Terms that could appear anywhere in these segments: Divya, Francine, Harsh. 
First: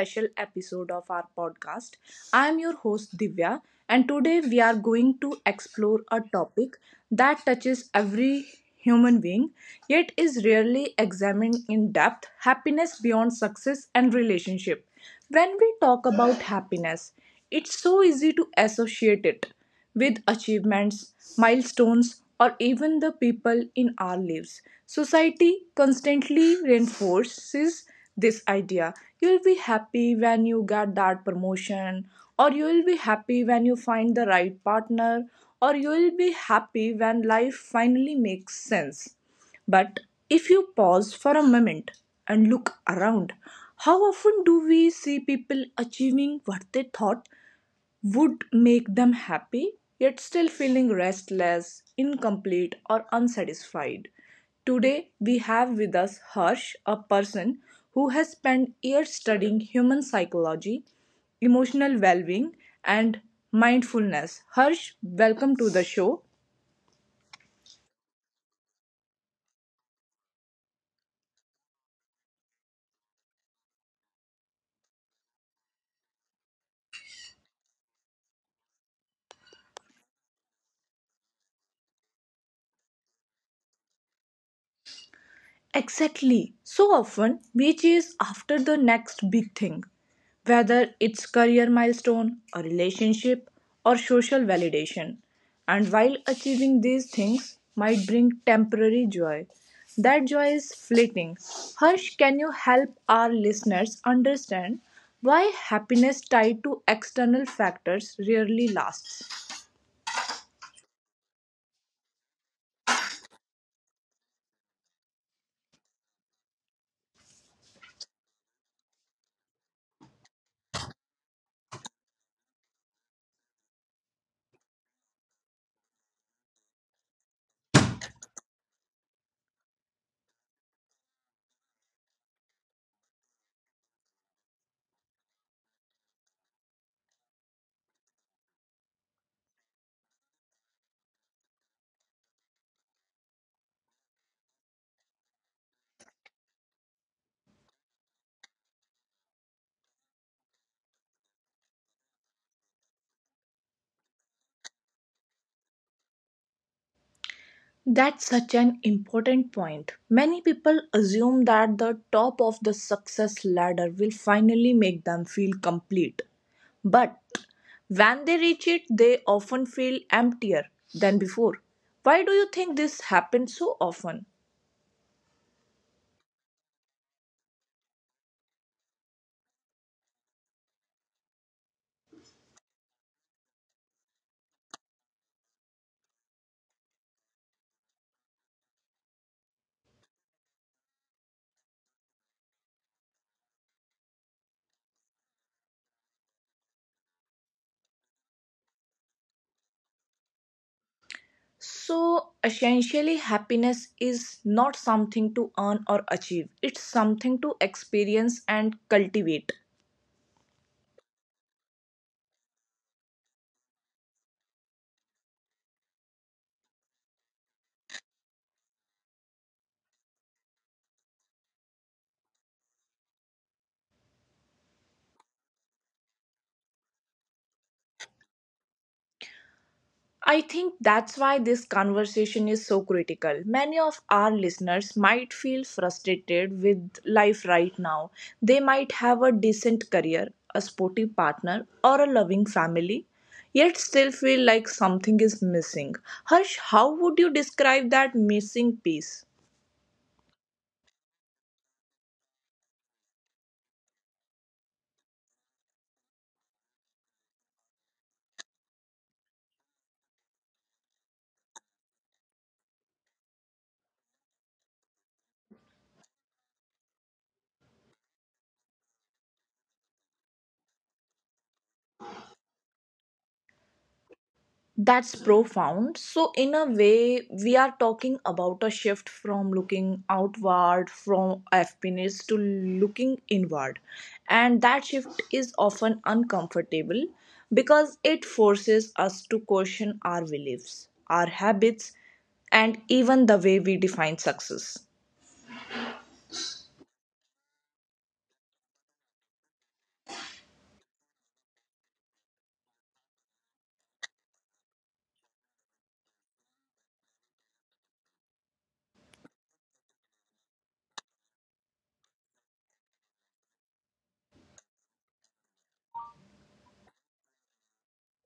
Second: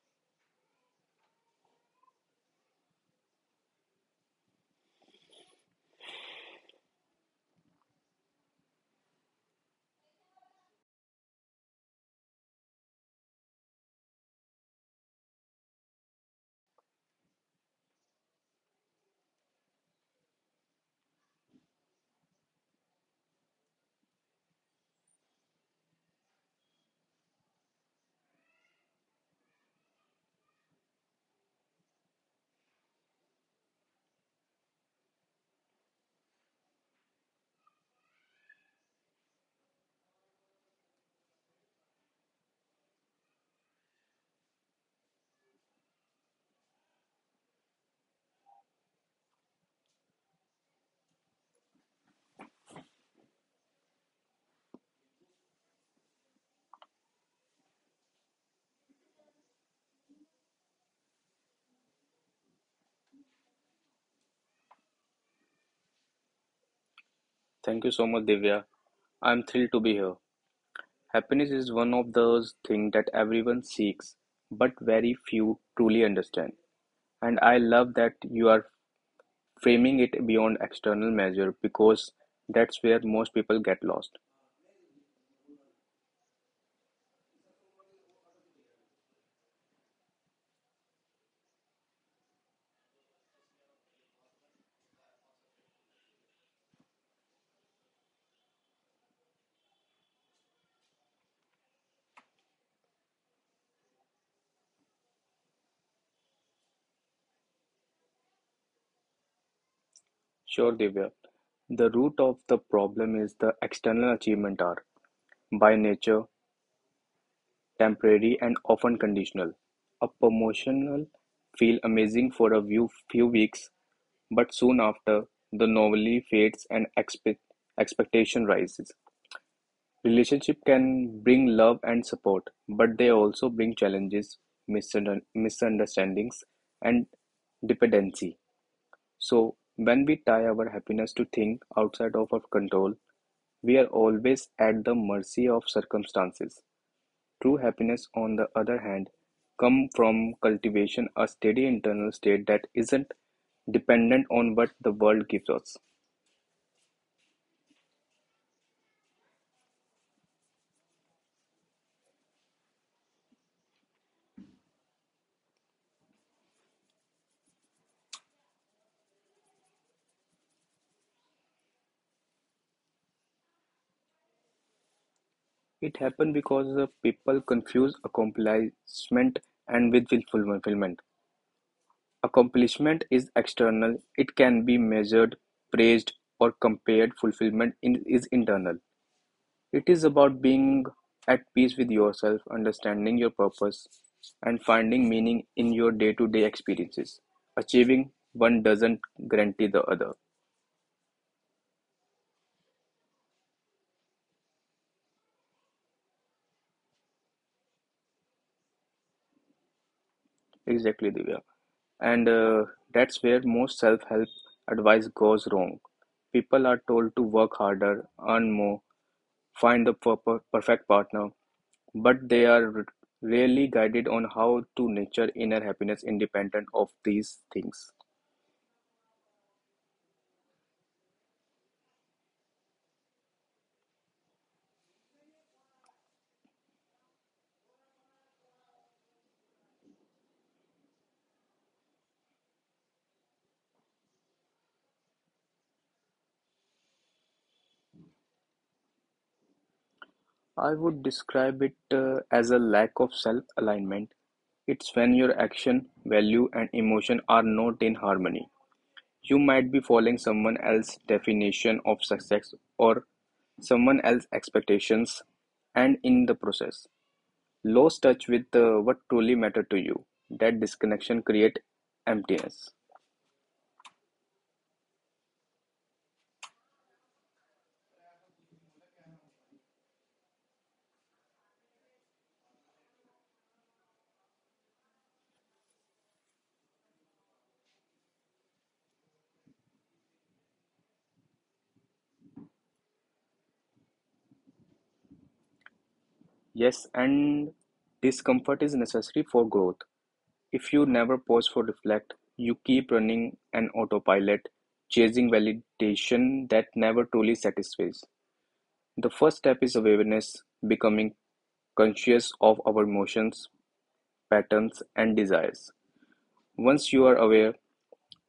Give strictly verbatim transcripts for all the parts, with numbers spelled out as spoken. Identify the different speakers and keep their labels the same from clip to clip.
Speaker 1: special episode of our podcast. I am your host, Divya, and today we are going to explore a topic that touches every human being yet is rarely examined in depth happiness beyond success and relationship. When we talk about happiness, it's so easy to associate it with achievements, milestones, or even the people in our lives. Society constantly reinforces this idea. You'll be happy when you get that promotion, or you'll be happy when you find the right partner, or you'll be happy when life finally makes sense. But if you pause for a moment and look around, how often do we see people achieving what they thought would make them happy, yet still feeling restless, incomplete, or unsatisfied? Today, we have with us Harsh, a person who has spent years studying human psychology, emotional well being, and mindfulness. Harsh, welcome to the show.
Speaker 2: Thank you so much, Divya. I'm thrilled to be here. Happiness is one of those things that everyone seeks, but very few truly understand. And I love that you are framing it beyond external measure because that's where most people get lost.
Speaker 1: Exactly. So often we chase after the next big thing, whether it's career milestone, a relationship, or social validation. And while achieving these things might bring temporary joy, that joy is fleeting. Harsh, can you help our listeners understand why happiness tied to external factors rarely lasts?
Speaker 2: Sure, Divya. The root of the problem is the external achievement are, by nature, temporary and often conditional, a promotional feels amazing for a few few weeks, but soon after, the novelty fades and expect, expectation rises. Relationship can bring love and support, but they also bring challenges, misunder- misunderstandings, and dependency. So, when we tie our happiness to things outside of our control, we are always at the mercy of circumstances. True happiness, on the other hand, comes from cultivation a steady internal state that isn't dependent on what the world gives us.
Speaker 1: That's such an important point. Many people assume that the top of the success ladder will finally make them feel complete. But when they reach it, they often feel emptier than before. Why do you think this happens so often?
Speaker 2: It happens because uh, people confuse accomplishment and with fulfillment. Accomplishment is external, it can be measured, praised, or compared. Fulfillment is internal. It is about being at peace with yourself, understanding your purpose, and finding meaning in your day to day experiences. Achieving one doesn't guarantee the other.
Speaker 1: So, essentially, happiness is not something to earn or achieve, it's something to experience and cultivate.
Speaker 2: Exactly, Divya. And uh, That's where most self help advice goes wrong. People are told to work harder, earn more, find the per- per- perfect partner, but they are r- rarely guided on how to nurture inner happiness independent of these things.
Speaker 1: I think that's why this conversation is so critical. Many of our listeners might feel frustrated with life right now. They might have a decent career, a sportive partner, or a loving family, yet still feel like something is missing. Harsh, how would you describe that missing piece?
Speaker 2: I would describe it uh, as a lack of self-alignment. It's when your action, value, and emotion are not in harmony. You might be following someone else's definition of success or someone else's expectations, and in the process, lose touch with uh, what truly matters to you. That disconnection creates emptiness.
Speaker 1: That's profound. So, in a way, we are talking about a shift from looking outward from happiness to looking inward. And that shift is often uncomfortable because it forces us to question our beliefs, our habits, and even the way we define success.
Speaker 2: Yes, and discomfort is necessary for growth. If you never pause for reflect, you keep running an autopilot, chasing validation that never truly satisfies. The first step is awareness, becoming conscious of our emotions, patterns, and desires. Once you are aware,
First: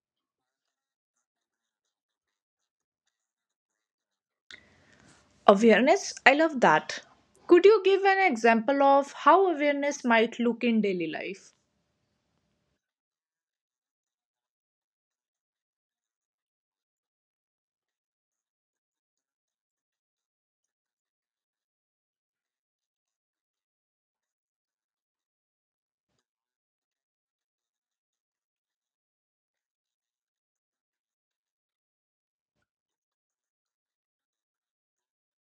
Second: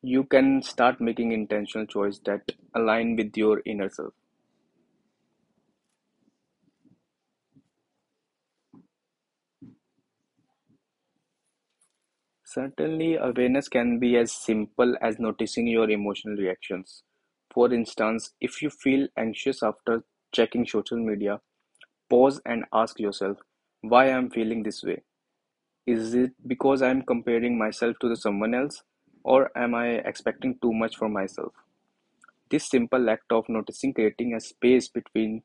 Speaker 2: you can start making intentional choices that align with your inner self.
Speaker 1: Awareness, I love that. Could you give an example of how awareness might look in daily life?
Speaker 2: Certainly, awareness can be as simple as noticing your emotional reactions. For instance, if you feel anxious after checking social media, pause and ask yourself why I am feeling this way. Is it because I am comparing myself to someone else, or am I expecting too much from myself? This simple act of noticing creating a space between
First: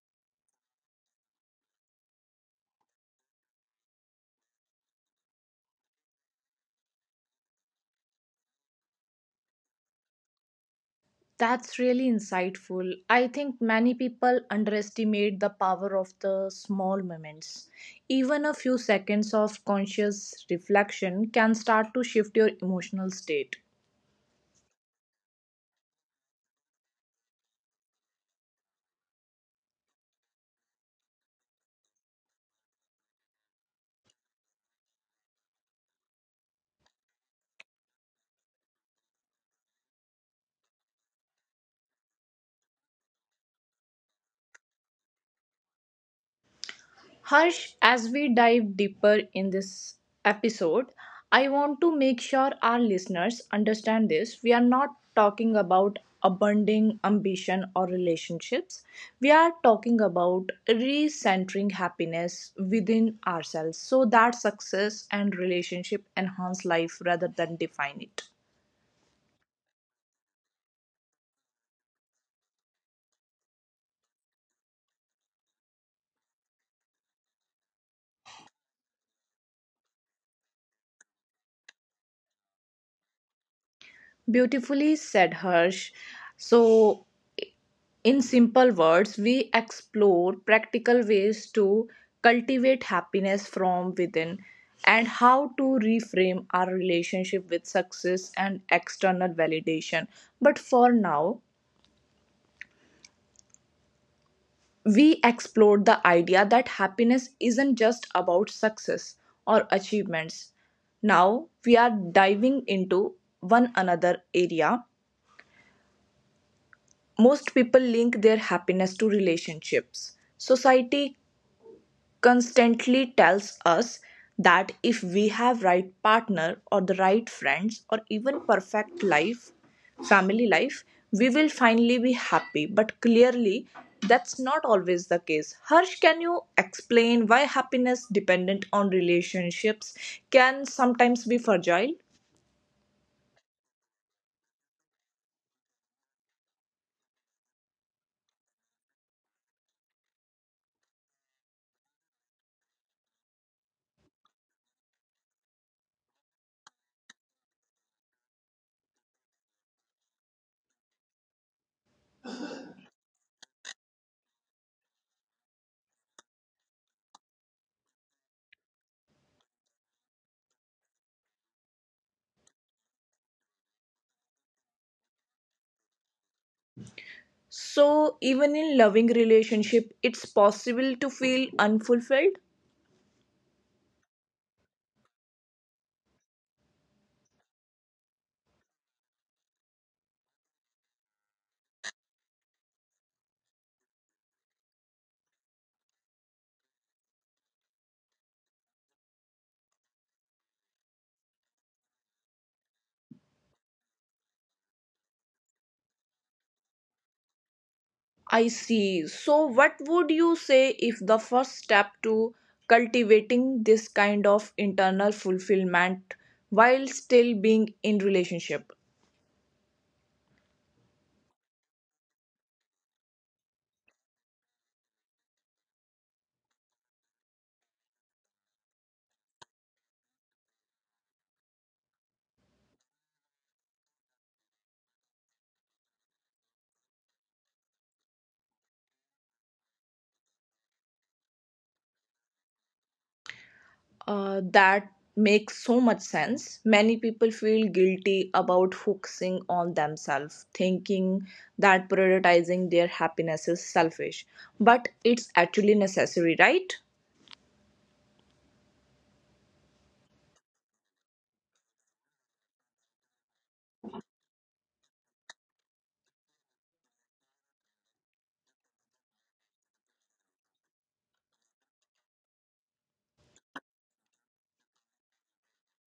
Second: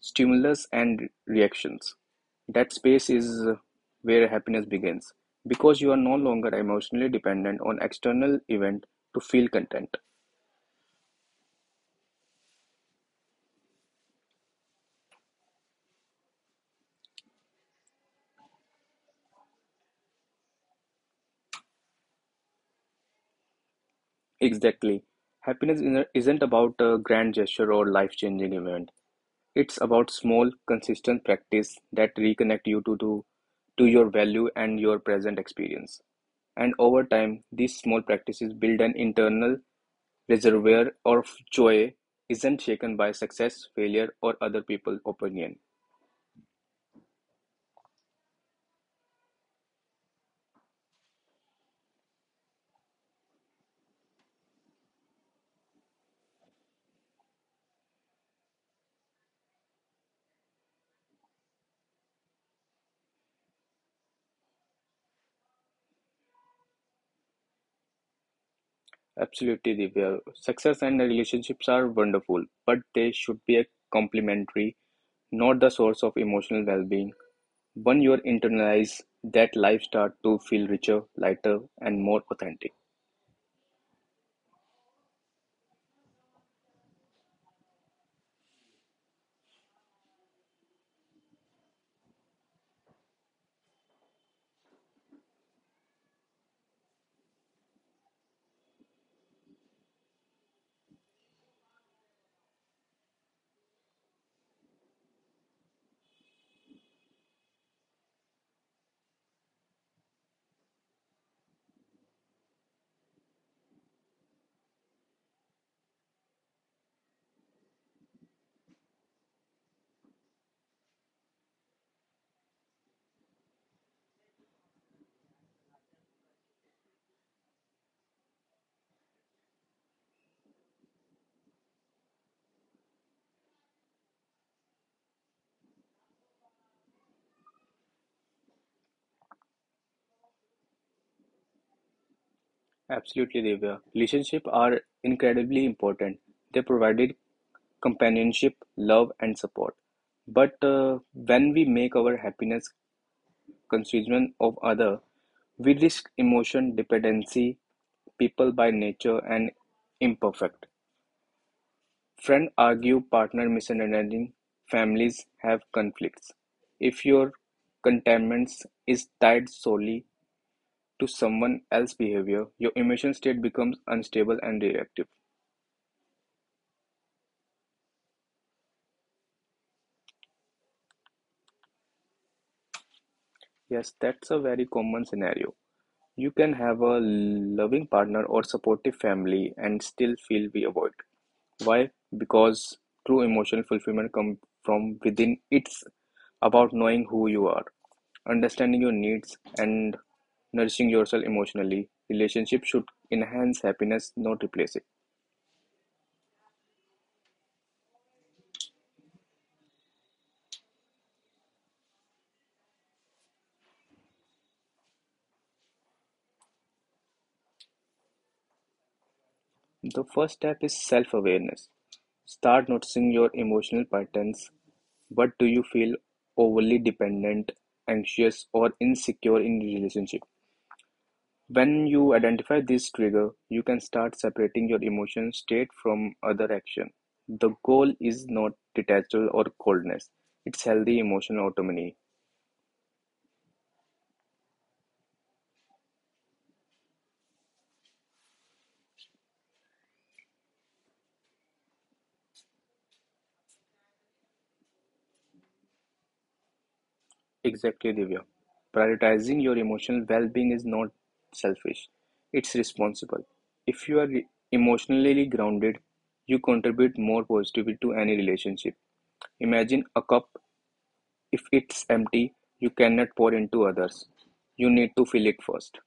Speaker 2: stimulus and reactions. That space is where happiness begins because you are no longer emotionally dependent on external event to feel content.
Speaker 1: That's really insightful. I think many people underestimate the power of the small moments. Even a few seconds of conscious reflection can start to shift your emotional state.
Speaker 2: Exactly. Happiness isn't isn't about a grand gesture or life-changing event. It's about small, consistent practice that reconnect you to do to your value and your present experience. And over time, these small practices build an internal reservoir of joy isn't shaken by success, failure, or other people's opinion.
Speaker 1: Harsh, as we dive deeper in this episode, I want to make sure our listeners understand this. We are not talking about abandoning ambition or relationships. We are talking about recentering happiness within ourselves so that success and relationship enhance life rather than define it.
Speaker 2: Absolutely, Divya. Success and relationships are wonderful, but they should be a complementary, not the source of emotional well-being. When you internalize that life start to feel richer, lighter, and more authentic.
Speaker 1: Beautifully said, Harsh. So, in simple words, we explore practical ways to cultivate happiness from within and how to reframe our relationship with success and external validation. But for now, we explored the idea that happiness isn't just about success or achievements. Now, we are diving into one another area. Most people link their happiness to relationships, society, constantly tells us that if we have right partner or the right friends or even perfect life family life we will finally be happy but clearly that's not always the case. Harsh, can you explain why happiness dependent on relationships can sometimes be fragile?
Speaker 2: Absolutely, Divya. Relationships are incredibly important. They provided companionship, love, and support. But uh, when we make our happiness constituent of other, we risk emotion dependency, people by nature and imperfect. Friend argue, partner misunderstanding, families have conflicts. If your contentment is tied solely to someone else's behavior, your emotion state becomes unstable and reactive.
Speaker 1: So even in loving relationship it's possible to feel unfulfilled.
Speaker 2: Yes, that's a very common scenario. You can have a loving partner or supportive family and still feel we avoid. Why? Because true emotional fulfillment comes from within. It's about knowing who you are, understanding your needs, and nourishing yourself emotionally. Relationships should enhance happiness, not replace it.
Speaker 1: I see. So, what would you say if the first step to cultivating this kind of internal fulfillment while still being in relationship?
Speaker 2: The first step is self awareness. Start noticing your emotional patterns. But do you feel overly dependent, anxious, or insecure in your relationship? When you identify this trigger, you can start separating your emotion state from other action. The goal is not detachment or coldness. It's healthy emotional autonomy.
Speaker 1: Uh, that makes so much sense. Many people feel guilty about focusing on themselves, thinking that prioritizing their happiness is selfish, but it's actually necessary, right?
Speaker 2: Exactly, Divya. Prioritizing your emotional well-being is not selfish. It's responsible. If you are re- emotionally grounded, you contribute more positively to any relationship. Imagine a cup. If it's empty, you cannot pour into others. You need to fill it first.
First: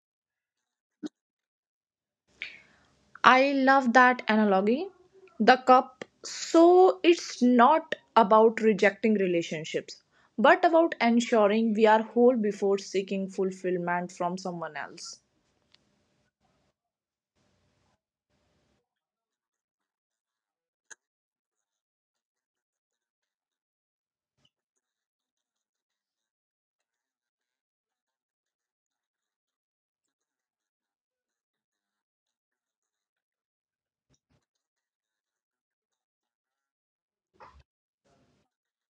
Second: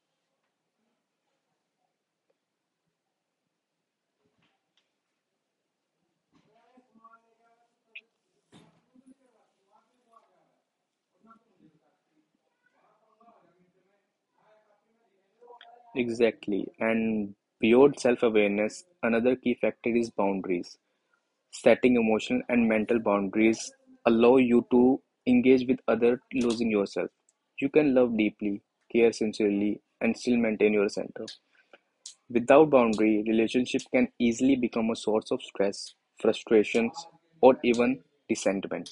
Speaker 1: I love that analogy. The cup. So it's not about rejecting relationships, but about ensuring we are whole before seeking fulfillment from someone else.
Speaker 2: Exactly. And beyond self awareness, another key factor is boundaries. Setting emotional and mental boundaries allow you to engage with others, losing yourself. You can love deeply, care sincerely, and still maintain your center. Without boundary, relationships can easily become a source of stress, frustrations, or even resentment.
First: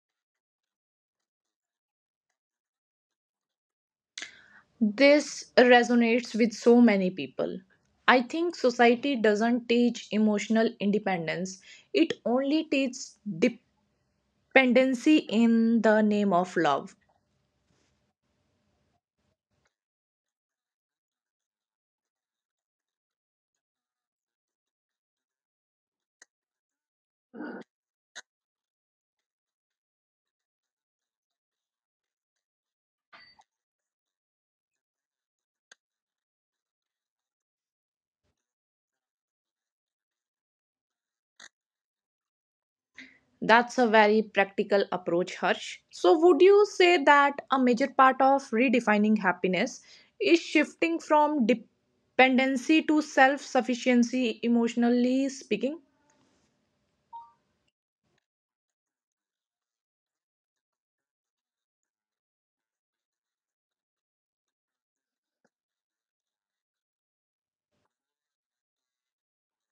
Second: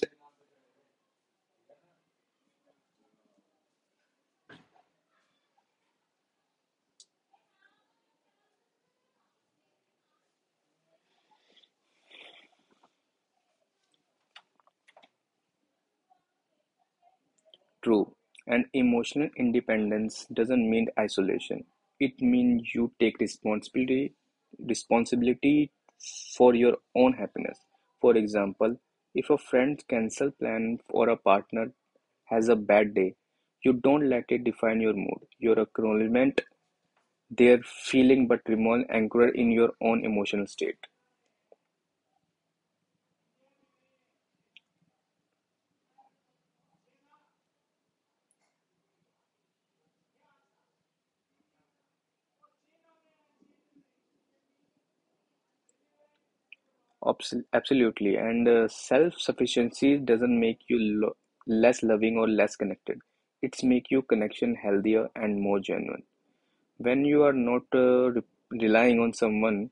Speaker 1: This resonates with so many people. I think society doesn't teach emotional independence, it only teaches dependency in the name of love.
Speaker 2: True. And emotional independence doesn't mean isolation. It means you take responsibility responsibility for your own happiness. For example, if a friend cancel plan or a partner has a bad day, you don't let it define your mood, your acknowledgement, their feeling, but remain anchored in your own emotional state.
Speaker 1: That's a very practical approach, Harsh. So, would you say that a major part of redefining happiness is shifting from dependency to self sufficiency, emotionally speaking?
Speaker 2: Abs- Absolutely. And uh, Self-sufficiency doesn't make you lo less loving or less connected. It's make you connection healthier and more genuine. When you are not uh, re relying on someone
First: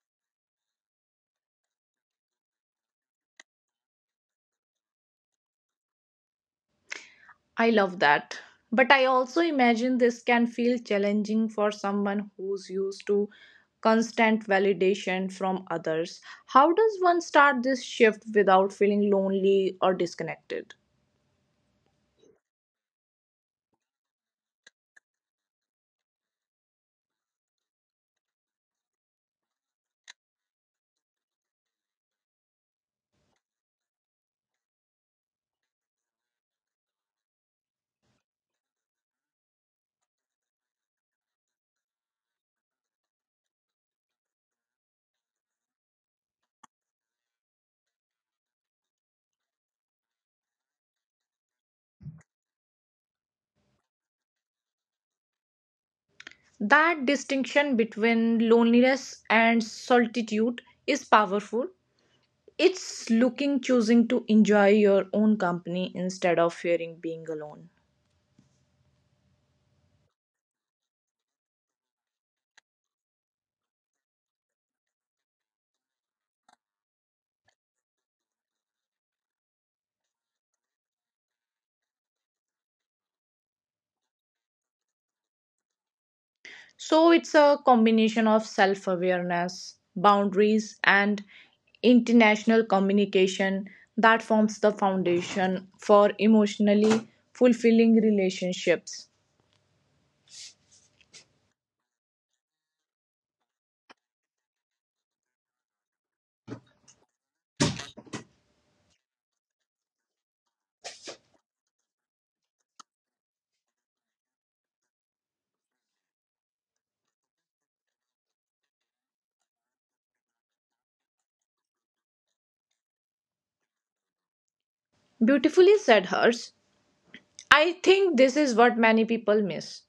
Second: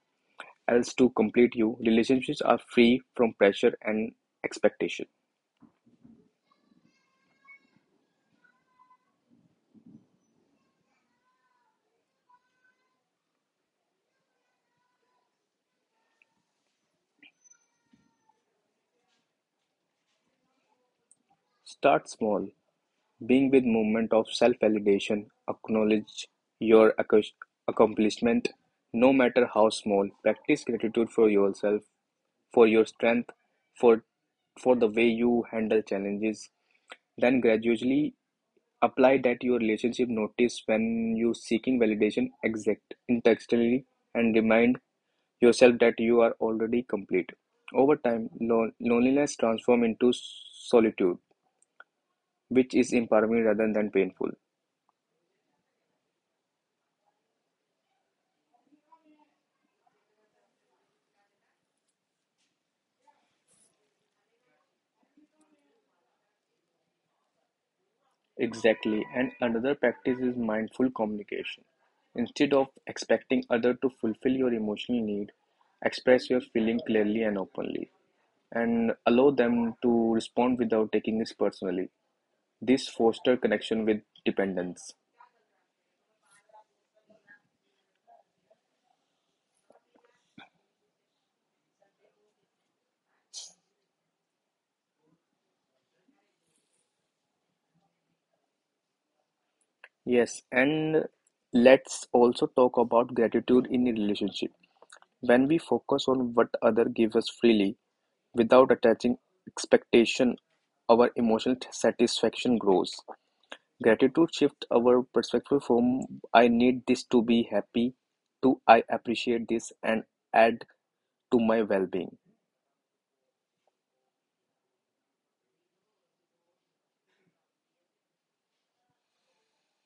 Speaker 2: else to complete you, relationships are free from pressure and expectation.
Speaker 1: I love that. But I also imagine this can feel challenging for someone who's used to constant validation from others. How does one start this shift without feeling lonely or disconnected?
Speaker 2: Start small. Being with movement of self-validation, acknowledge your accus- accomplishment, no matter how small. Practice gratitude for yourself, for your strength, for for the way you handle challenges. Then gradually apply that your relationship notice when you seeking validation exact internally and remind yourself that you are already complete over time lon- loneliness transform into solitude, which is empowering rather than painful.
Speaker 1: That distinction between loneliness and solitude is powerful. It's looking, choosing to enjoy your own company instead of fearing being alone.
Speaker 2: Exactly, and another practice is mindful communication. Instead of expecting other to fulfill your emotional need, express your feeling clearly and openly, and allow them to respond without taking it personally. This foster connection with dependence.
Speaker 1: So it's a combination of self awareness, boundaries, and international communication that forms the foundation for emotionally fulfilling relationships.
Speaker 2: Yes, and let's also talk about gratitude in a relationship. When we focus on what other give us freely without attaching expectation, our emotional satisfaction grows. Gratitude shifts our perspective from I need this to be happy to I appreciate this and add to my well-being.
Speaker 1: Beautifully said, Hers. I think this is what many people miss.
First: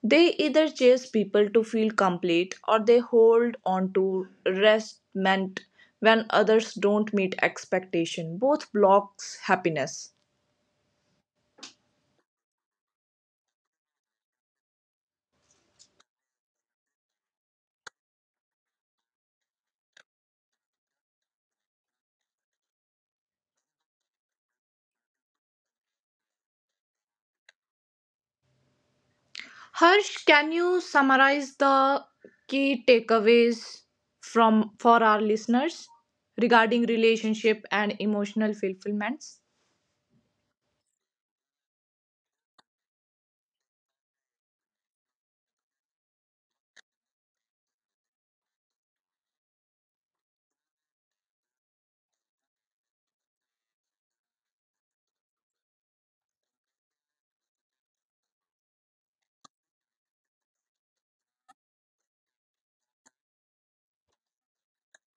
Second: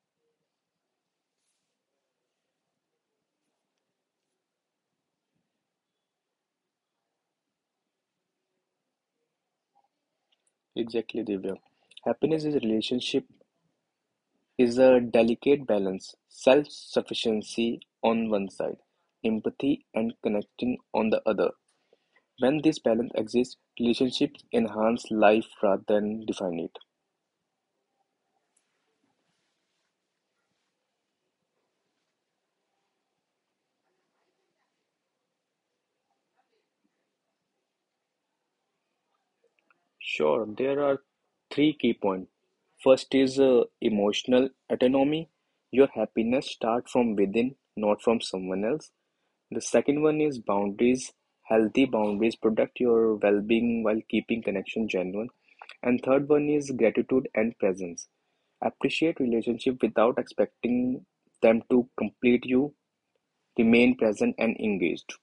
Speaker 1: They either chase people to feel complete or they hold on to resentment when others don't meet expectation. Both blocks happiness.
Speaker 2: Exactly, Divya. Happiness is a relationship is a delicate balance, self-sufficiency on one side, empathy and connecting on the other. When this balance exists, relationships enhance life rather than define it.
Speaker 1: Harsh, can you summarize the key takeaways from for our listeners regarding relationship and emotional fulfillments?
Speaker 2: Sure, there are three key points. First is uh, emotional autonomy. Your happiness starts from within, not from someone else. The second one is boundaries. Healthy boundaries protect your well-being while keeping connection genuine. And third one is gratitude and presence. Appreciate relationship without expecting them to complete you. Remain present and engaged.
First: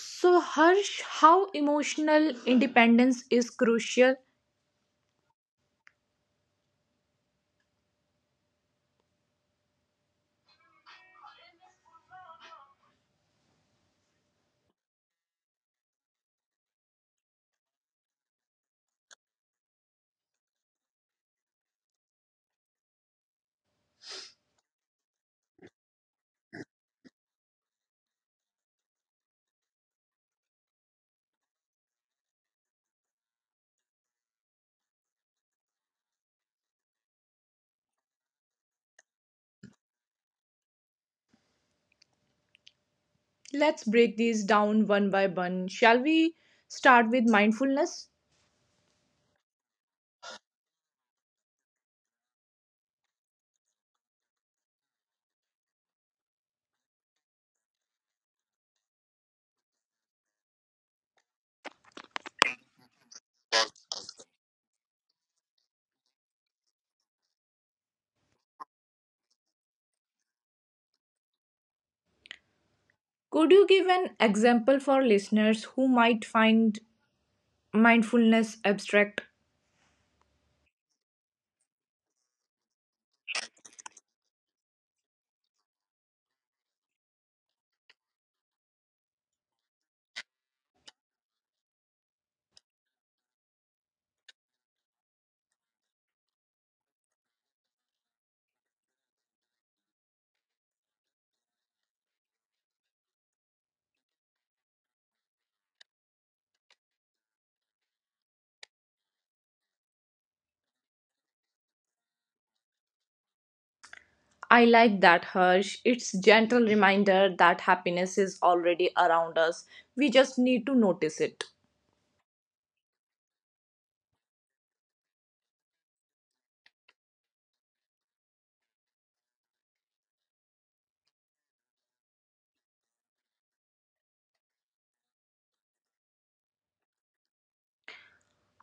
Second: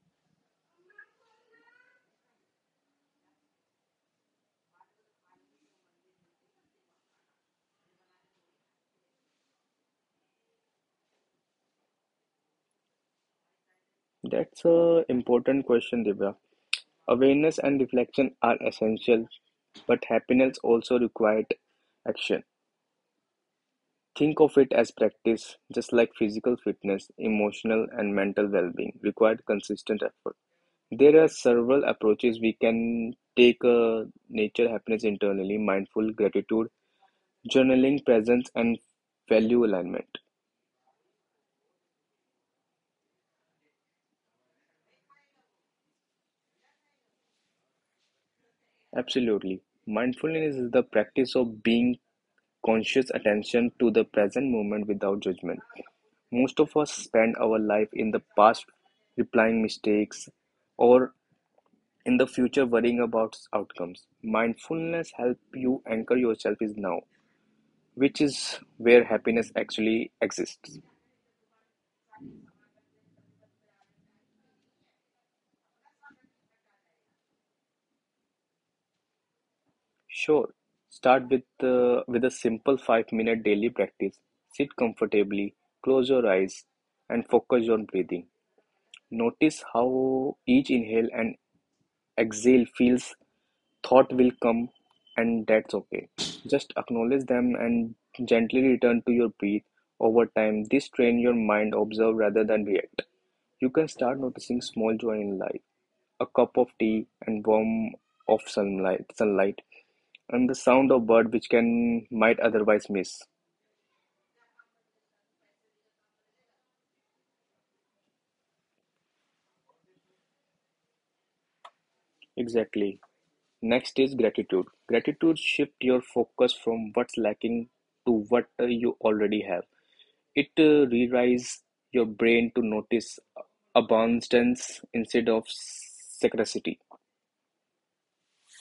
Speaker 1: So, Harsh, how emotional independence is crucial?
Speaker 2: That's a important question, Divya. Awareness and reflection are essential, but happiness also requires action. Think of it as practice, just like physical fitness, emotional and mental well being require consistent effort. There are several approaches we can take uh, nature happiness internally, mindful gratitude, journaling, presence, and value alignment.
Speaker 1: Let's break these down one by one. Shall we start with mindfulness?
Speaker 2: Absolutely. Mindfulness is the practice of being conscious attention to the present moment without judgment. Most of us spend our life in the past replying mistakes or in the future worrying about outcomes. Mindfulness helps you anchor yourself is now, which is where happiness actually exists.
Speaker 1: Could you give an example for listeners who might find mindfulness abstract?
Speaker 2: Sure, start with uh, with a simple five minute daily practice. Sit comfortably, close your eyes and focus on breathing. Notice how each inhale and exhale feels. Thought will come and that's okay, just acknowledge them and gently return to your breath. Over time this train your mind observe rather than react. You can start noticing small joy in life, a cup of tea and warm of sunlight sunlight and the sound of bird which can might otherwise miss.
Speaker 1: I like that, Harsh. It's gentle reminder that happiness is already around us. We just need to notice it.
Speaker 2: Exactly. Next is gratitude. Gratitude shift your focus from what's lacking to what uh, you already have. It uh, rewires your brain to notice abundance instead of scarcity.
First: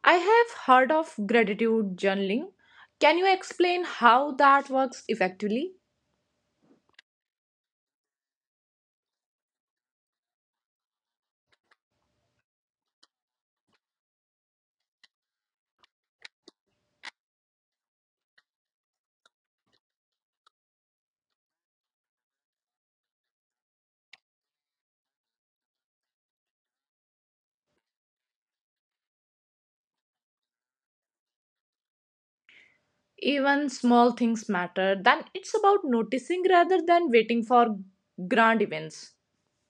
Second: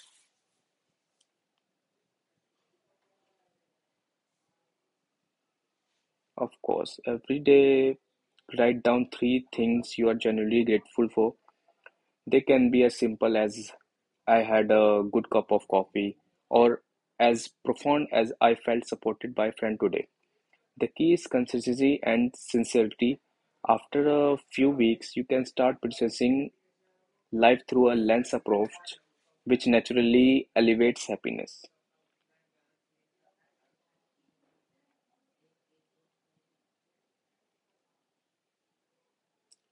Speaker 1: I have heard of gratitude journaling. Can you explain how that works effectively?
Speaker 2: Of course, every day write down three things you are genuinely grateful for. They can be as simple as I had a good cup of coffee or as profound as I felt supported by a friend today. The key is consistency and sincerity. After a few weeks, you can start processing life through a lens approach, which naturally elevates happiness.
Speaker 1: Even small things matter. Then it's about noticing rather than waiting for grand events.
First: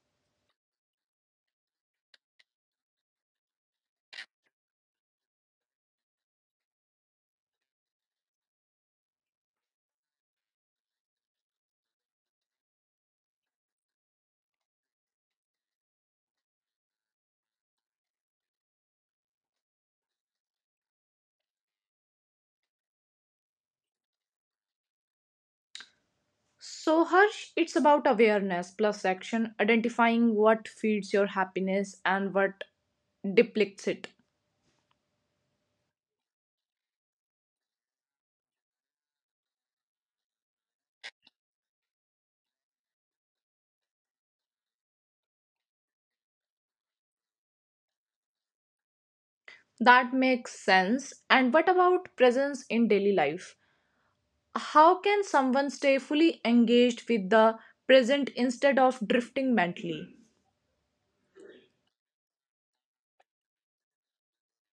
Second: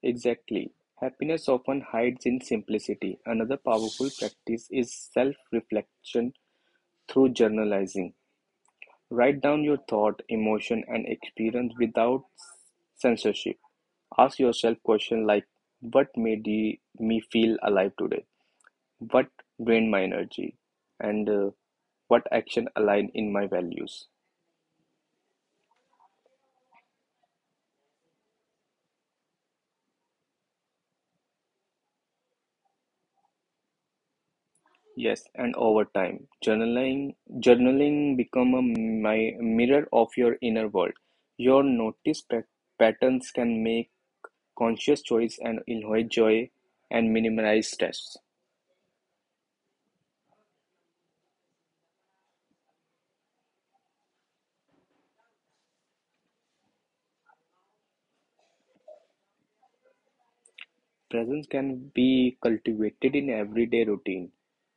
Speaker 2: Exactly. Happiness often hides in simplicity. Another powerful practice is self reflection through journalizing. Write down your thought, emotion, and experience without censorship. Ask yourself questions like, what made me feel alive today? What drained my energy and uh, what action aligned in my values.
Speaker 1: So, Harsh, it's about awareness plus action, identifying what feeds your happiness and what depletes it.
Speaker 2: Yes, and over time journaling journaling become a my mirror of your inner world. Your notice pa- patterns can make conscious choice and enjoy joy and minimize stress.
Speaker 1: That makes sense. And what about presence in daily life? How can someone stay fully engaged with the present instead of drifting mentally?
Speaker 2: Presence can be cultivated in everyday routine.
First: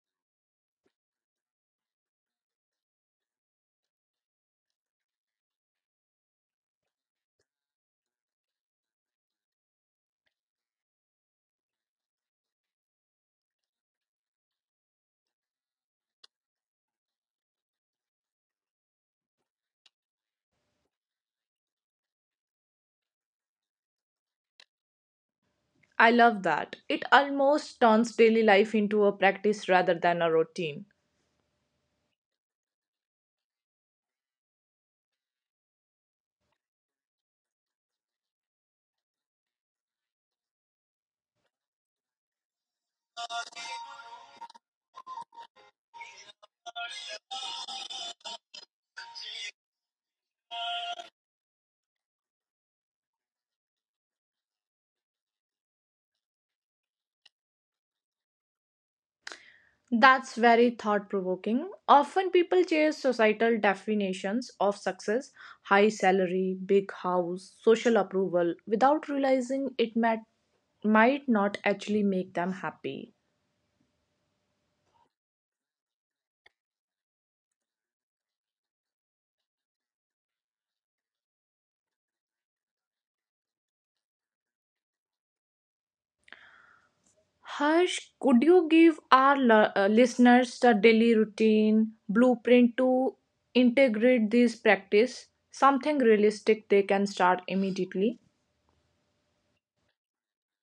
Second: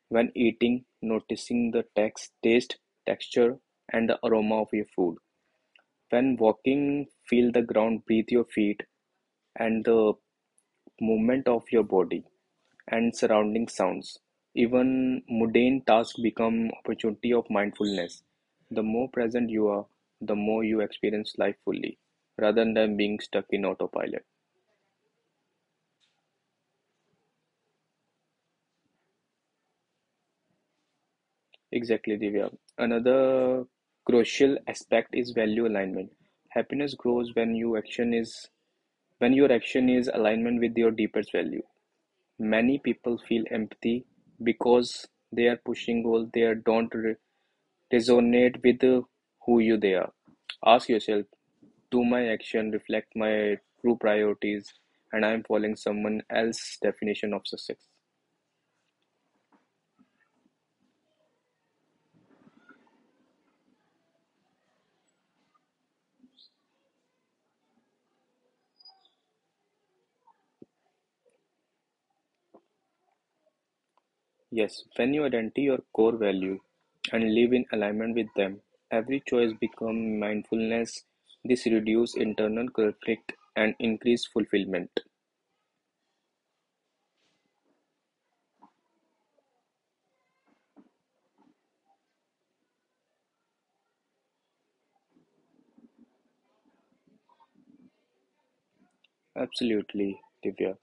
Speaker 2: When eating, noticing the text taste, texture, and the aroma of your food. When walking, feel the ground beneath your feet and the movement of your body and surrounding sounds. Even mundane tasks become opportunity of mindfulness. The more present you are, the more you experience life fully, rather than being stuck in autopilot.
Speaker 1: I love that. It almost turns daily life into a practice rather than a routine.
Speaker 2: Exactly, Divya. Another crucial aspect is value alignment. Happiness grows when your action is when your action is alignment with your deepest value. Many people feel empathy because they're pushing goals they don't re- resonate with uh, who you they are. Ask yourself, do my action reflect my true priorities and I'm following someone else's definition of success?
Speaker 1: That's very thought provoking. Often people chase societal definitions of success high salary, big house, social approval without realizing it might, might not actually make them happy.
Speaker 2: Yes, when you identify your core value and live in alignment with them, every choice becomes mindfulness. This reduces internal conflict and increase fulfillment.
Speaker 1: Harsh, could you give our l- uh, listeners the daily routine blueprint to integrate this practice? Something realistic they can start immediately.
Speaker 2: Absolutely, Divya.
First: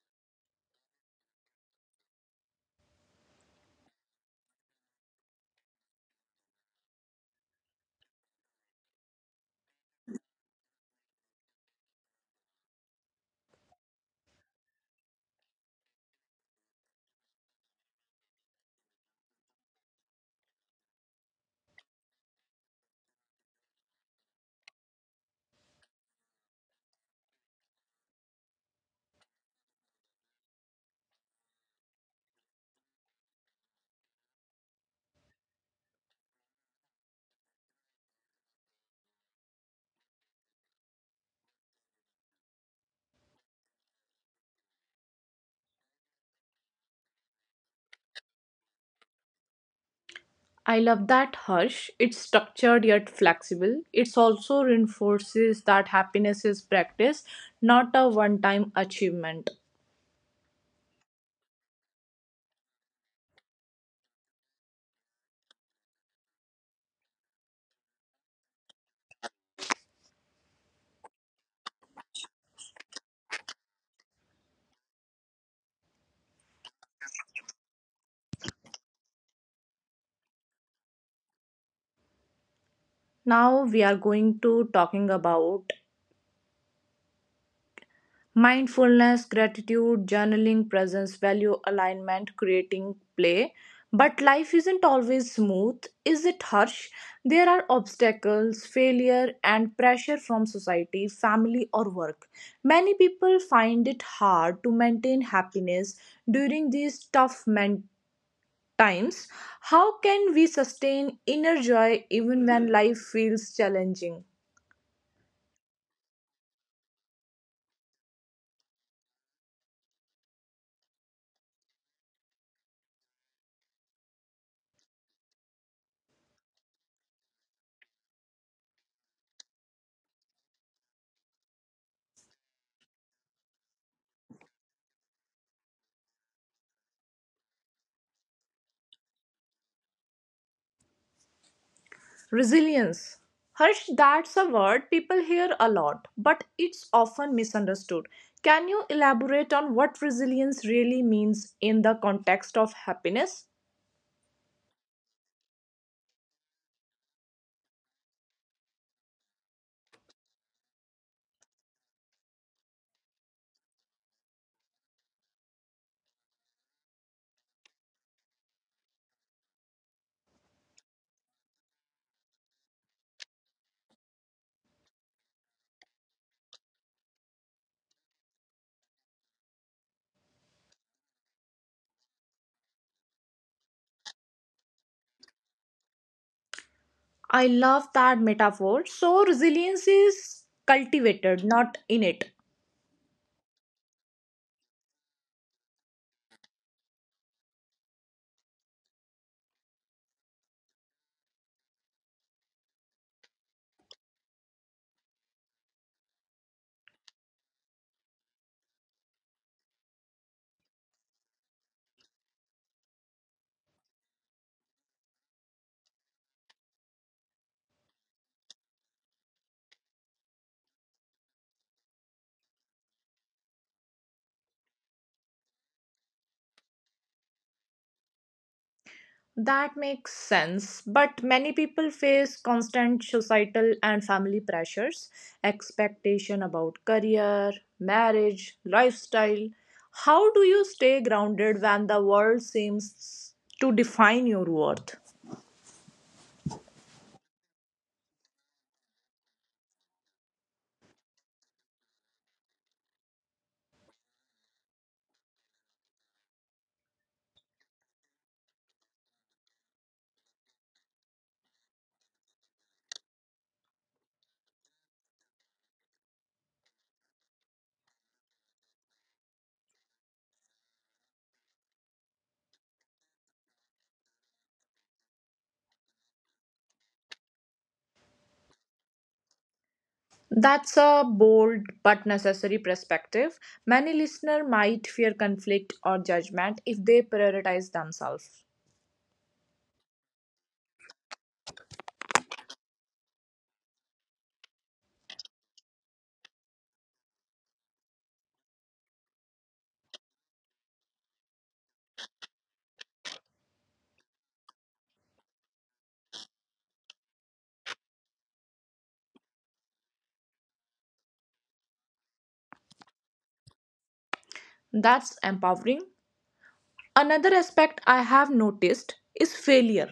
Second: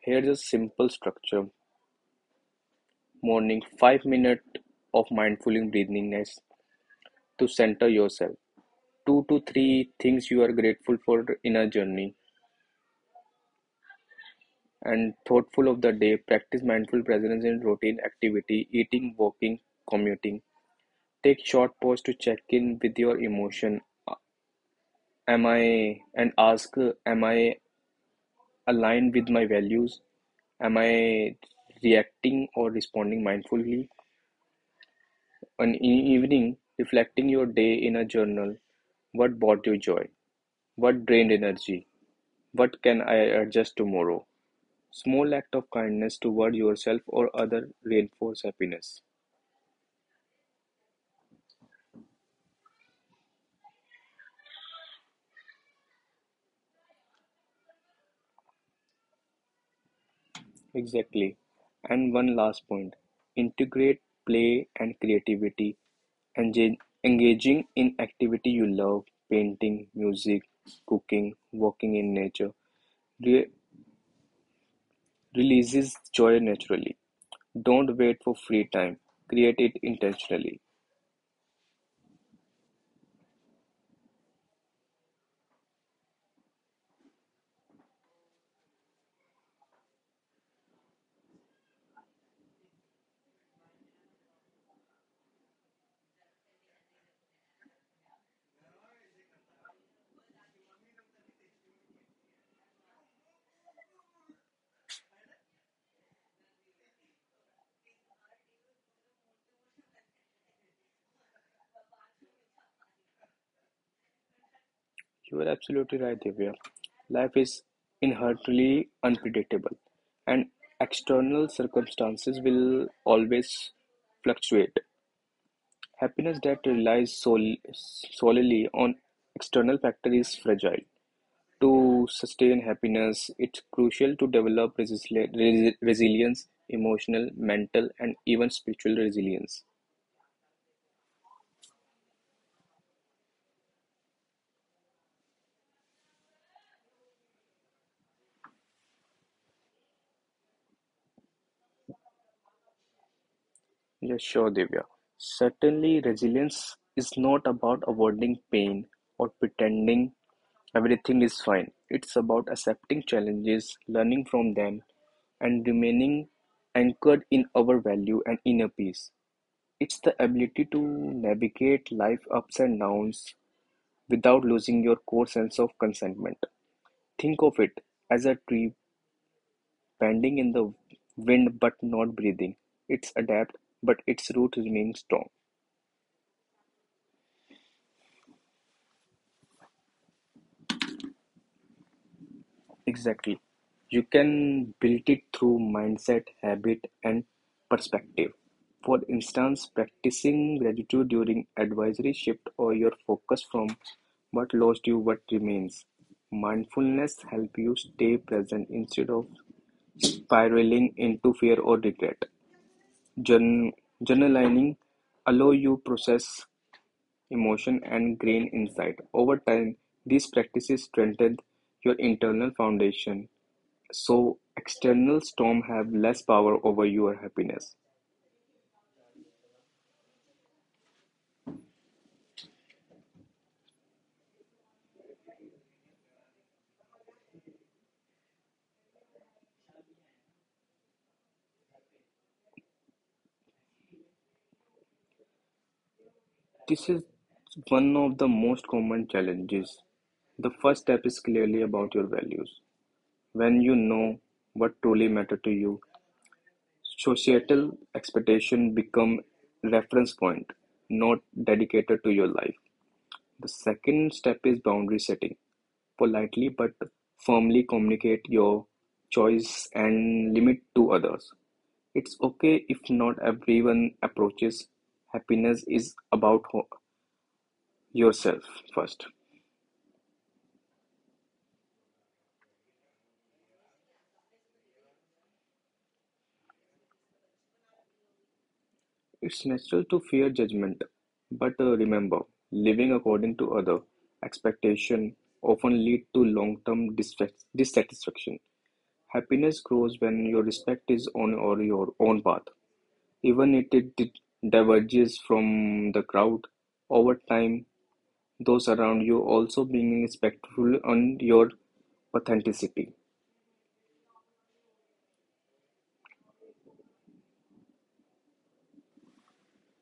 Speaker 2: Here's a simple structure morning five minutes of mindful breathingness to center yourself. two to three things you are grateful for in a journey and thoughtful of the day. Practice mindful presence in routine activity, eating, walking, commuting. Take short pause to check in with your emotion. Am I and ask, am I aligned with my values? Am I reacting or responding mindfully? And in evening, reflecting your day in a journal. What brought you joy? What drained energy? What can I adjust tomorrow? Small act of kindness toward yourself or other reinforce happiness.
Speaker 1: I love that, Harsh. It's structured yet flexible. It also reinforces that happiness is practice, not a one time achievement.
Speaker 2: Exactly. And one last point. Integrate play and creativity. Engage, engaging in activity you love, painting, music, cooking, walking in nature, re- releases joy naturally. Don't wait for free time. Create it intentionally.
Speaker 1: Now we are going to talking about mindfulness, gratitude, journaling, presence, value, alignment, creating play. But life isn't always smooth, is it, Harsh? There are obstacles, failure, and pressure from society, family, or work. Many people find it hard to maintain happiness during these tough men- times. How can we sustain inner joy even when life feels challenging?
Speaker 2: You are absolutely right, Divya. Life is inherently unpredictable, and external circumstances will always fluctuate. Happiness that relies sol- solely on external factors is fragile. To sustain happiness, it's crucial to develop resili- resi- resilience, emotional, mental, and even spiritual resilience.
Speaker 1: Resilience. Harsh, that's a word people hear a lot, but it's often misunderstood. Can you elaborate on what resilience really means in the context of happiness?
Speaker 2: Yeah, sure, Divya. Certainly, resilience is not about avoiding pain or pretending everything is fine. It's about accepting challenges, learning from them, and remaining anchored in our value and inner peace. It's the ability to navigate life ups and downs without losing your core sense of contentment. Think of it as a tree bending in the wind but not breathing. It's adapt, but its root remains strong.
Speaker 1: I love that metaphor. So, resilience is cultivated, not innate.
Speaker 2: Exactly. You can build it through mindset, habit, and perspective. For instance, practicing gratitude during advisory shift or your focus from what lost you, what remains. Mindfulness help you stay present instead of spiraling into fear or regret. Journ- Journaling allow you process emotion and gain insight. Over time, these practices strengthen your internal foundation so external storms have less power over your happiness.
Speaker 1: That makes sense, but many people face constant societal and family pressures, expectation about career, marriage, lifestyle. How do you stay grounded when the world seems to define your worth?
Speaker 2: This is one of the most common challenges. The first step is clearly about your values. When you know what truly matter to you, societal expectation become reference point, not dedicated to your life. The second step is boundary setting. Politely but firmly communicate your choice and limit to others. It's okay if not everyone approaches happiness is about ho- yourself first.
Speaker 1: That's a bold but necessary perspective. Many listeners might fear conflict or judgment if they prioritize themselves.
Speaker 2: It's natural to fear judgment, but uh, remember, living according to other expectation often lead to long-term dissat- dissatisfaction. Happiness grows when your respect is on or your own path, even if it di- diverges from the crowd. Over time, those around you also being respectful on your authenticity.
Speaker 1: That's empowering. Another aspect I have noticed is failure.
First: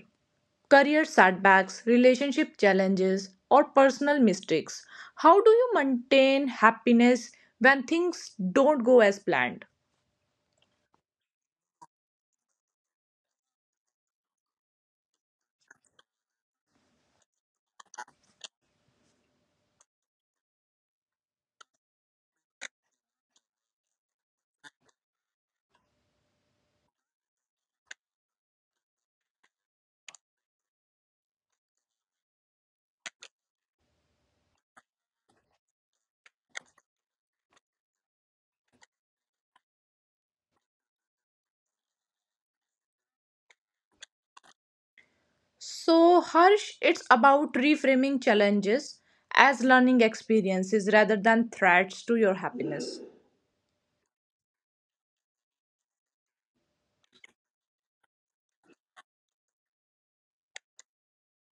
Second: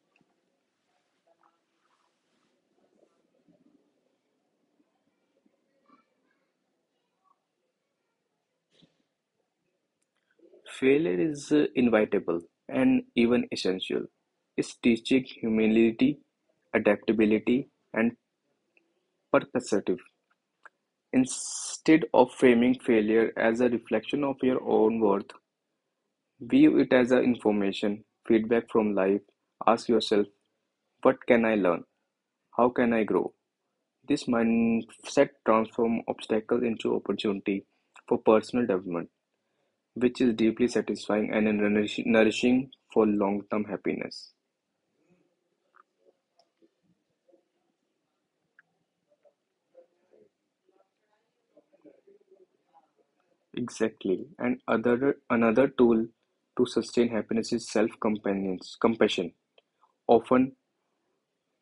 Speaker 1: Career setbacks, relationship challenges, or personal mistakes. How do you maintain happiness when things don't go as planned?
Speaker 2: Failure is uh, inevitable and even essential. It's teaching humility, adaptability, and perspective. Instead of framing failure as a reflection of your own worth, view it as a information, feedback from life. Ask yourself, what can I learn? How can I grow? This mindset transforms obstacles into opportunity for personal development, which is deeply satisfying and nourishing for long-term happiness.
Speaker 1: So, Harsh, it's about reframing challenges as learning experiences rather than threats to your happiness.
Speaker 2: Exactly, and other another tool to sustain happiness is self-compassion. Companions often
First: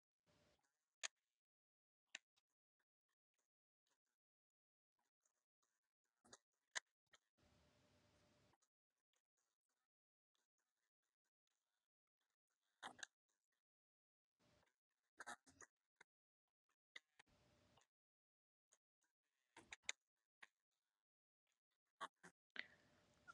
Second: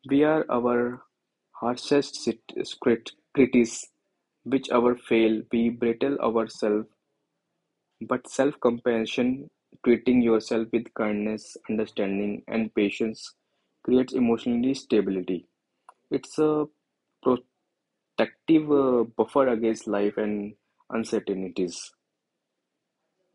Speaker 2: we are our harshest sit- crit- critics, which our fail, we brittle ourselves. But self-compassion, treating yourself with kindness, understanding, and patience, creates emotionally stability. It's a protective uh, buffer against life and uncertainties.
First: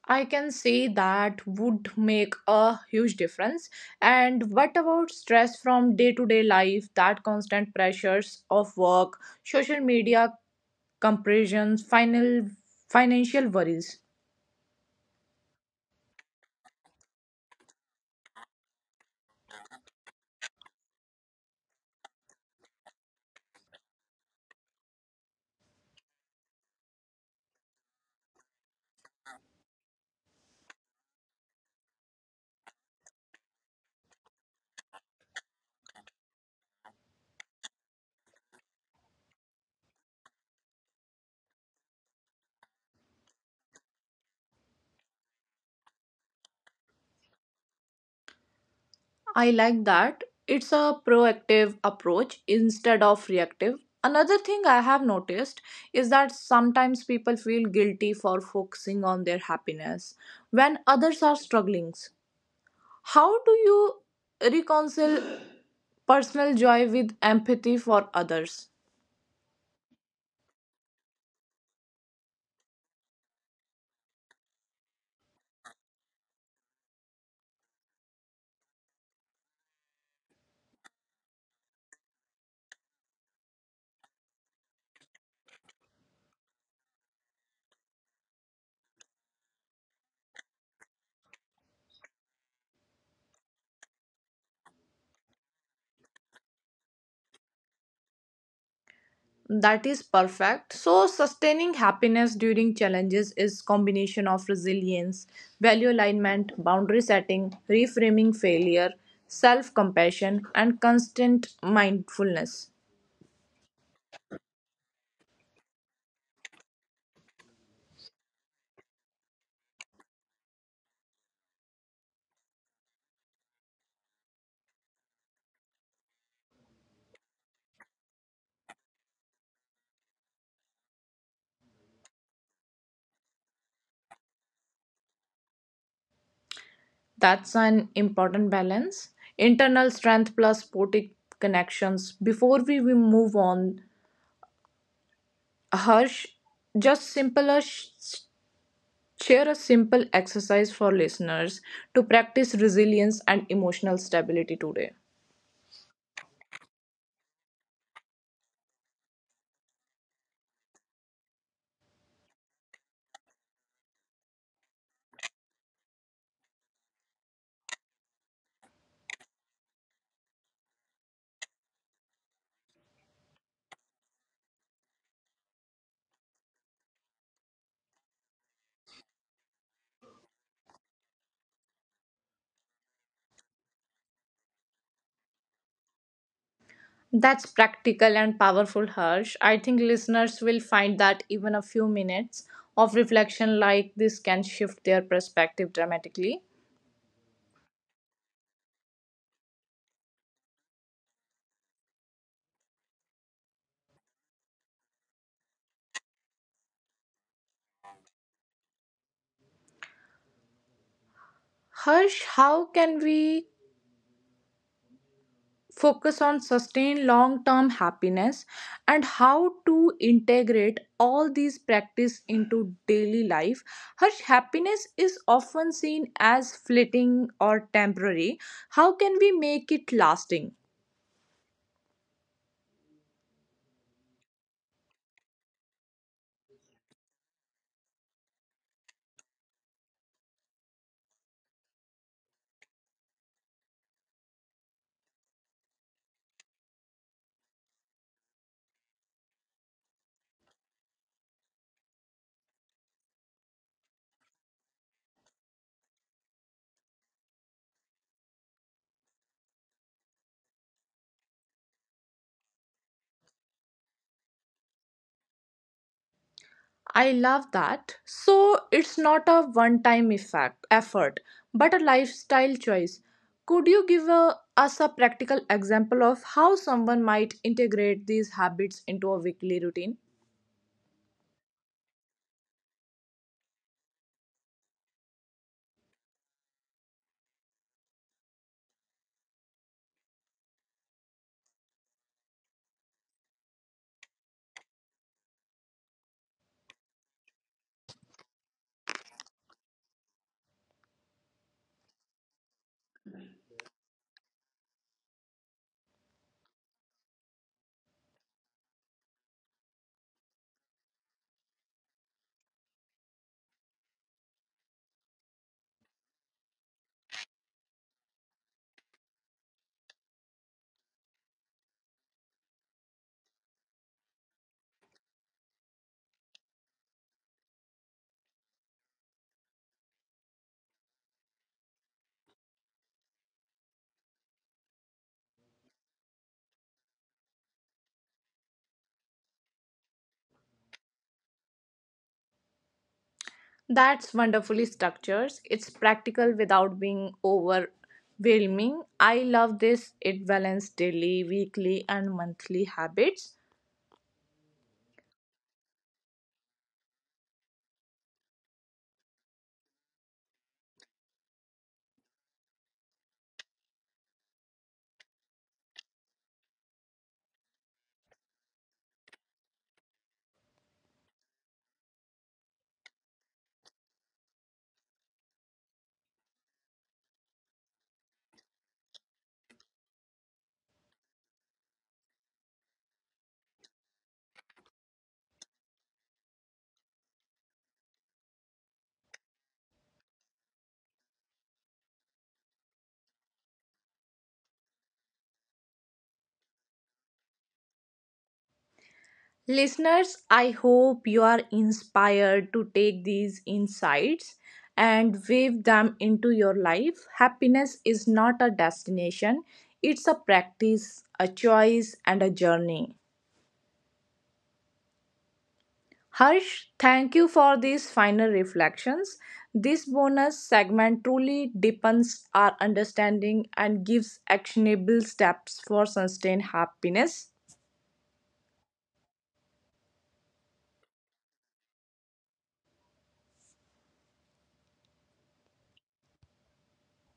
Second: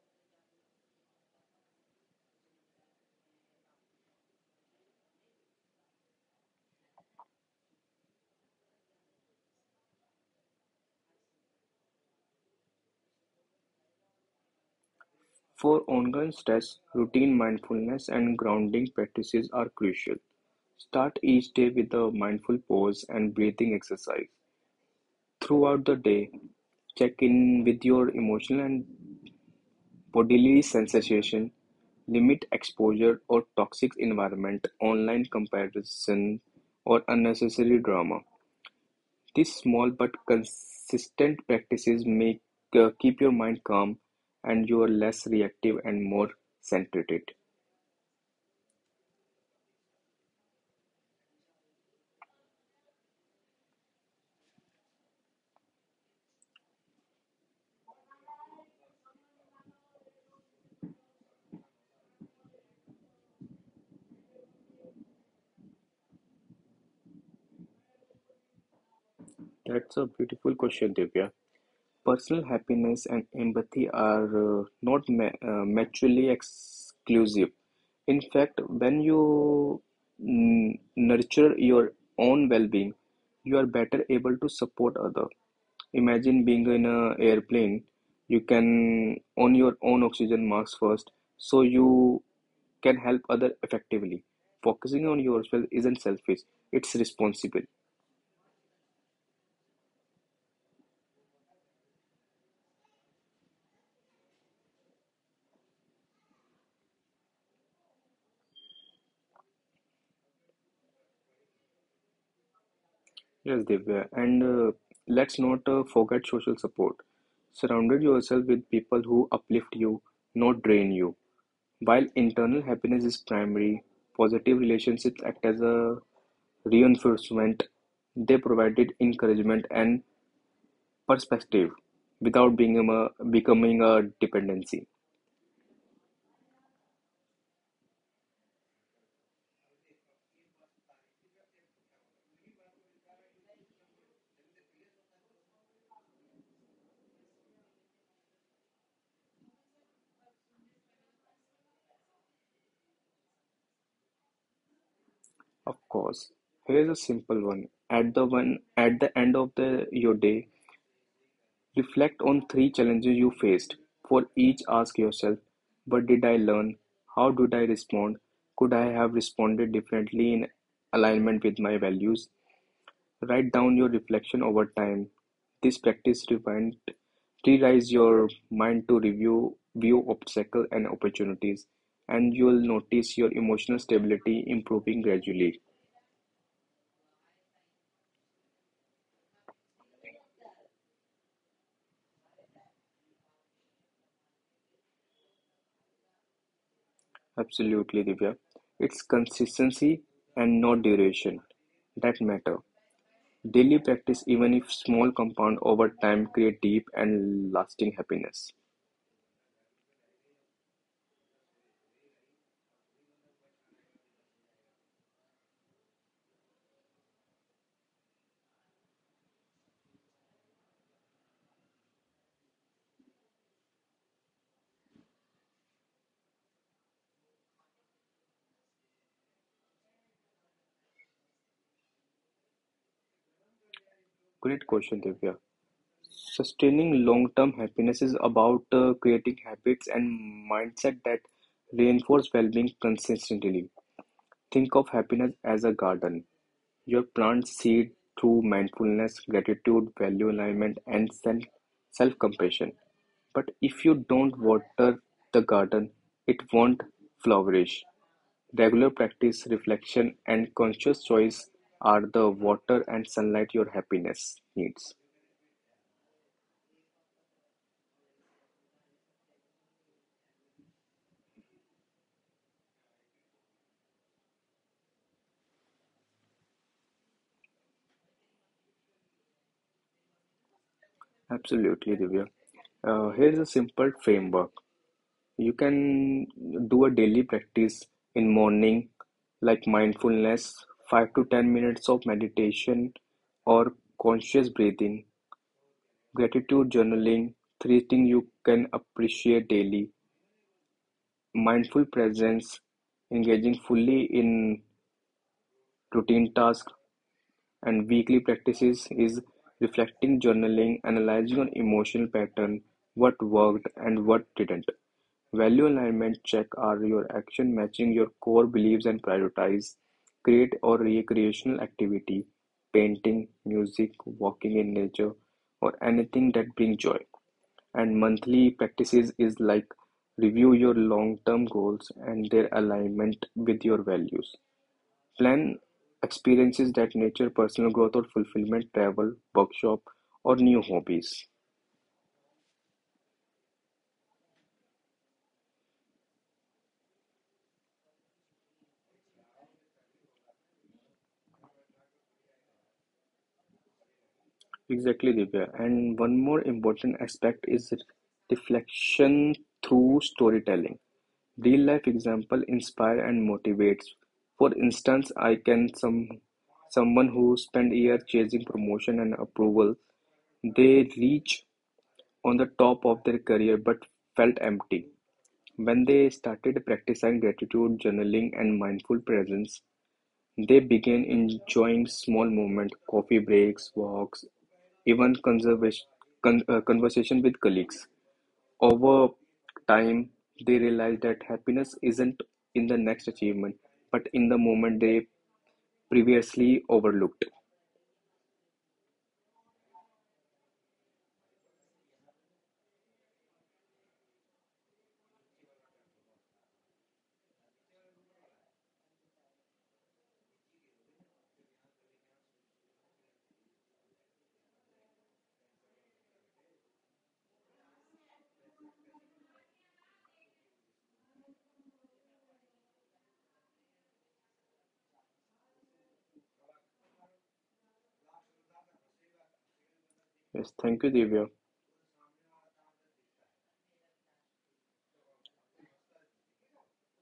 Speaker 1: I can say that would make a huge difference. And what about stress from day to day life, that constant pressures of work, social media comparisons, final financial worries?
Speaker 2: For ongoing stress, routine mindfulness and grounding practices are crucial. Start each day with a mindful pause and breathing exercise. Throughout the day, check in with your emotional and bodily sensations. Limit exposure or toxic environment, online comparison, or unnecessary drama. These small but consistent practices make uh, keep your mind calm and you are less reactive and more centered.
Speaker 1: I like that. It's a proactive approach instead of reactive. Another thing I have noticed is that sometimes people feel guilty for focusing on their happiness when others are struggling. How do you reconcile personal joy with empathy for others?
Speaker 2: That's a beautiful question, Divya. Personal happiness and empathy are uh, not ma uh, mutually exclusive. In fact, when you n- nurture your own well-being, you are better able to support other. Imagine being in an airplane. You can own your own oxygen mask first, so you can help other effectively. Focusing on yourself isn't selfish; it's responsible.
Speaker 1: That is perfect. So sustaining happiness during challenges is combination of resilience value alignment boundary setting reframing failure self compassion and constant mindfulness.
Speaker 2: Yes, Divya. And uh, let's not uh, forget social support. Surrounded yourself with people who uplift you, not drain you. While internal happiness is primary, positive relationships act as a reinforcement. They provided encouragement and perspective without being a, becoming a dependency.
Speaker 1: That's an important balance internal strength plus supportive connections. Before we, we move on, harsh just simpler sh- Share a simple exercise for listeners to practice resilience and emotional stability today.
Speaker 2: Of course, here's a simple one. At the one at the end of the your day, reflect on three challenges you faced. For each, ask yourself, what did I learn? How did I respond? Could I have responded differently in alignment with my values? Write down your reflection over time. This practice rewind, Rewires your mind to review, view obstacles and opportunities, and you will notice your emotional stability improving gradually.
Speaker 1: That's practical and powerful, Harsh. I think listeners will find that even a few minutes of reflection like this can shift their perspective dramatically.
Speaker 2: Absolutely, Divya. It's consistency and not duration that matter. Daily practice, even if small, compound over time, create deep and lasting happiness.
Speaker 1: Harsh, how can we focus on sustain long term happiness and how to integrate all these practice into daily life her happiness is often seen as fleeting or temporary how can we make it lasting?
Speaker 2: Great question, Divya. Sustaining long-term happiness is about uh, creating habits and mindset that reinforce well-being consistently. Think of happiness as a garden. Your plants seed through mindfulness, gratitude, value alignment, and self self-compassion. But if you don't water the garden, it won't flourish. Regular practice, reflection, and conscious choice are the water and sunlight your happiness needs.
Speaker 1: I love that. So it's not a one time effect effort but a lifestyle choice. Could you give a, us a practical example of how someone might integrate these habits into a weekly routine?
Speaker 2: Absolutely, Divya. Uh, here's a simple framework. You can do a daily practice in morning, like mindfulness, five to ten minutes of meditation or conscious breathing, gratitude journaling, three things you can appreciate daily, mindful presence, engaging fully in routine tasks. And weekly practices is reflecting journaling, analyzing on emotional pattern, what worked and what didn't. Value alignment check are your action matching your core beliefs and prioritize. Create or recreational activity, painting, music, walking in nature, or anything that brings joy. And monthly practices is like review your long-term goals and their alignment with your values. Plan experiences that nature, personal growth or fulfillment, travel, workshop or new hobbies.
Speaker 1: That's wonderfully structured. It's practical without being overwhelming. I love this. It balances daily, weekly, and monthly habits.
Speaker 2: Exactly, Divya. And one more important aspect is reflection through storytelling. Real life example inspire and motivates. For instance, I can some someone who spent years chasing promotion and approval, they reach on the top of their career but felt empty. When they started practicing gratitude journaling and mindful presence, they began enjoying small moments, coffee breaks, walks, even conservation, con- uh, conversation with colleagues. Over time, they realized that happiness isn't in the next achievement, but in the moment they previously overlooked.
Speaker 1: Listeners, I hope you are inspired to take these insights and weave them into your life. Happiness is not a destination, it's a practice, a choice, and a journey. Harsh, thank you for these final reflections. This bonus segment truly deepens our understanding and gives actionable steps for sustained happiness.
Speaker 2: Yes, thank you, Divya.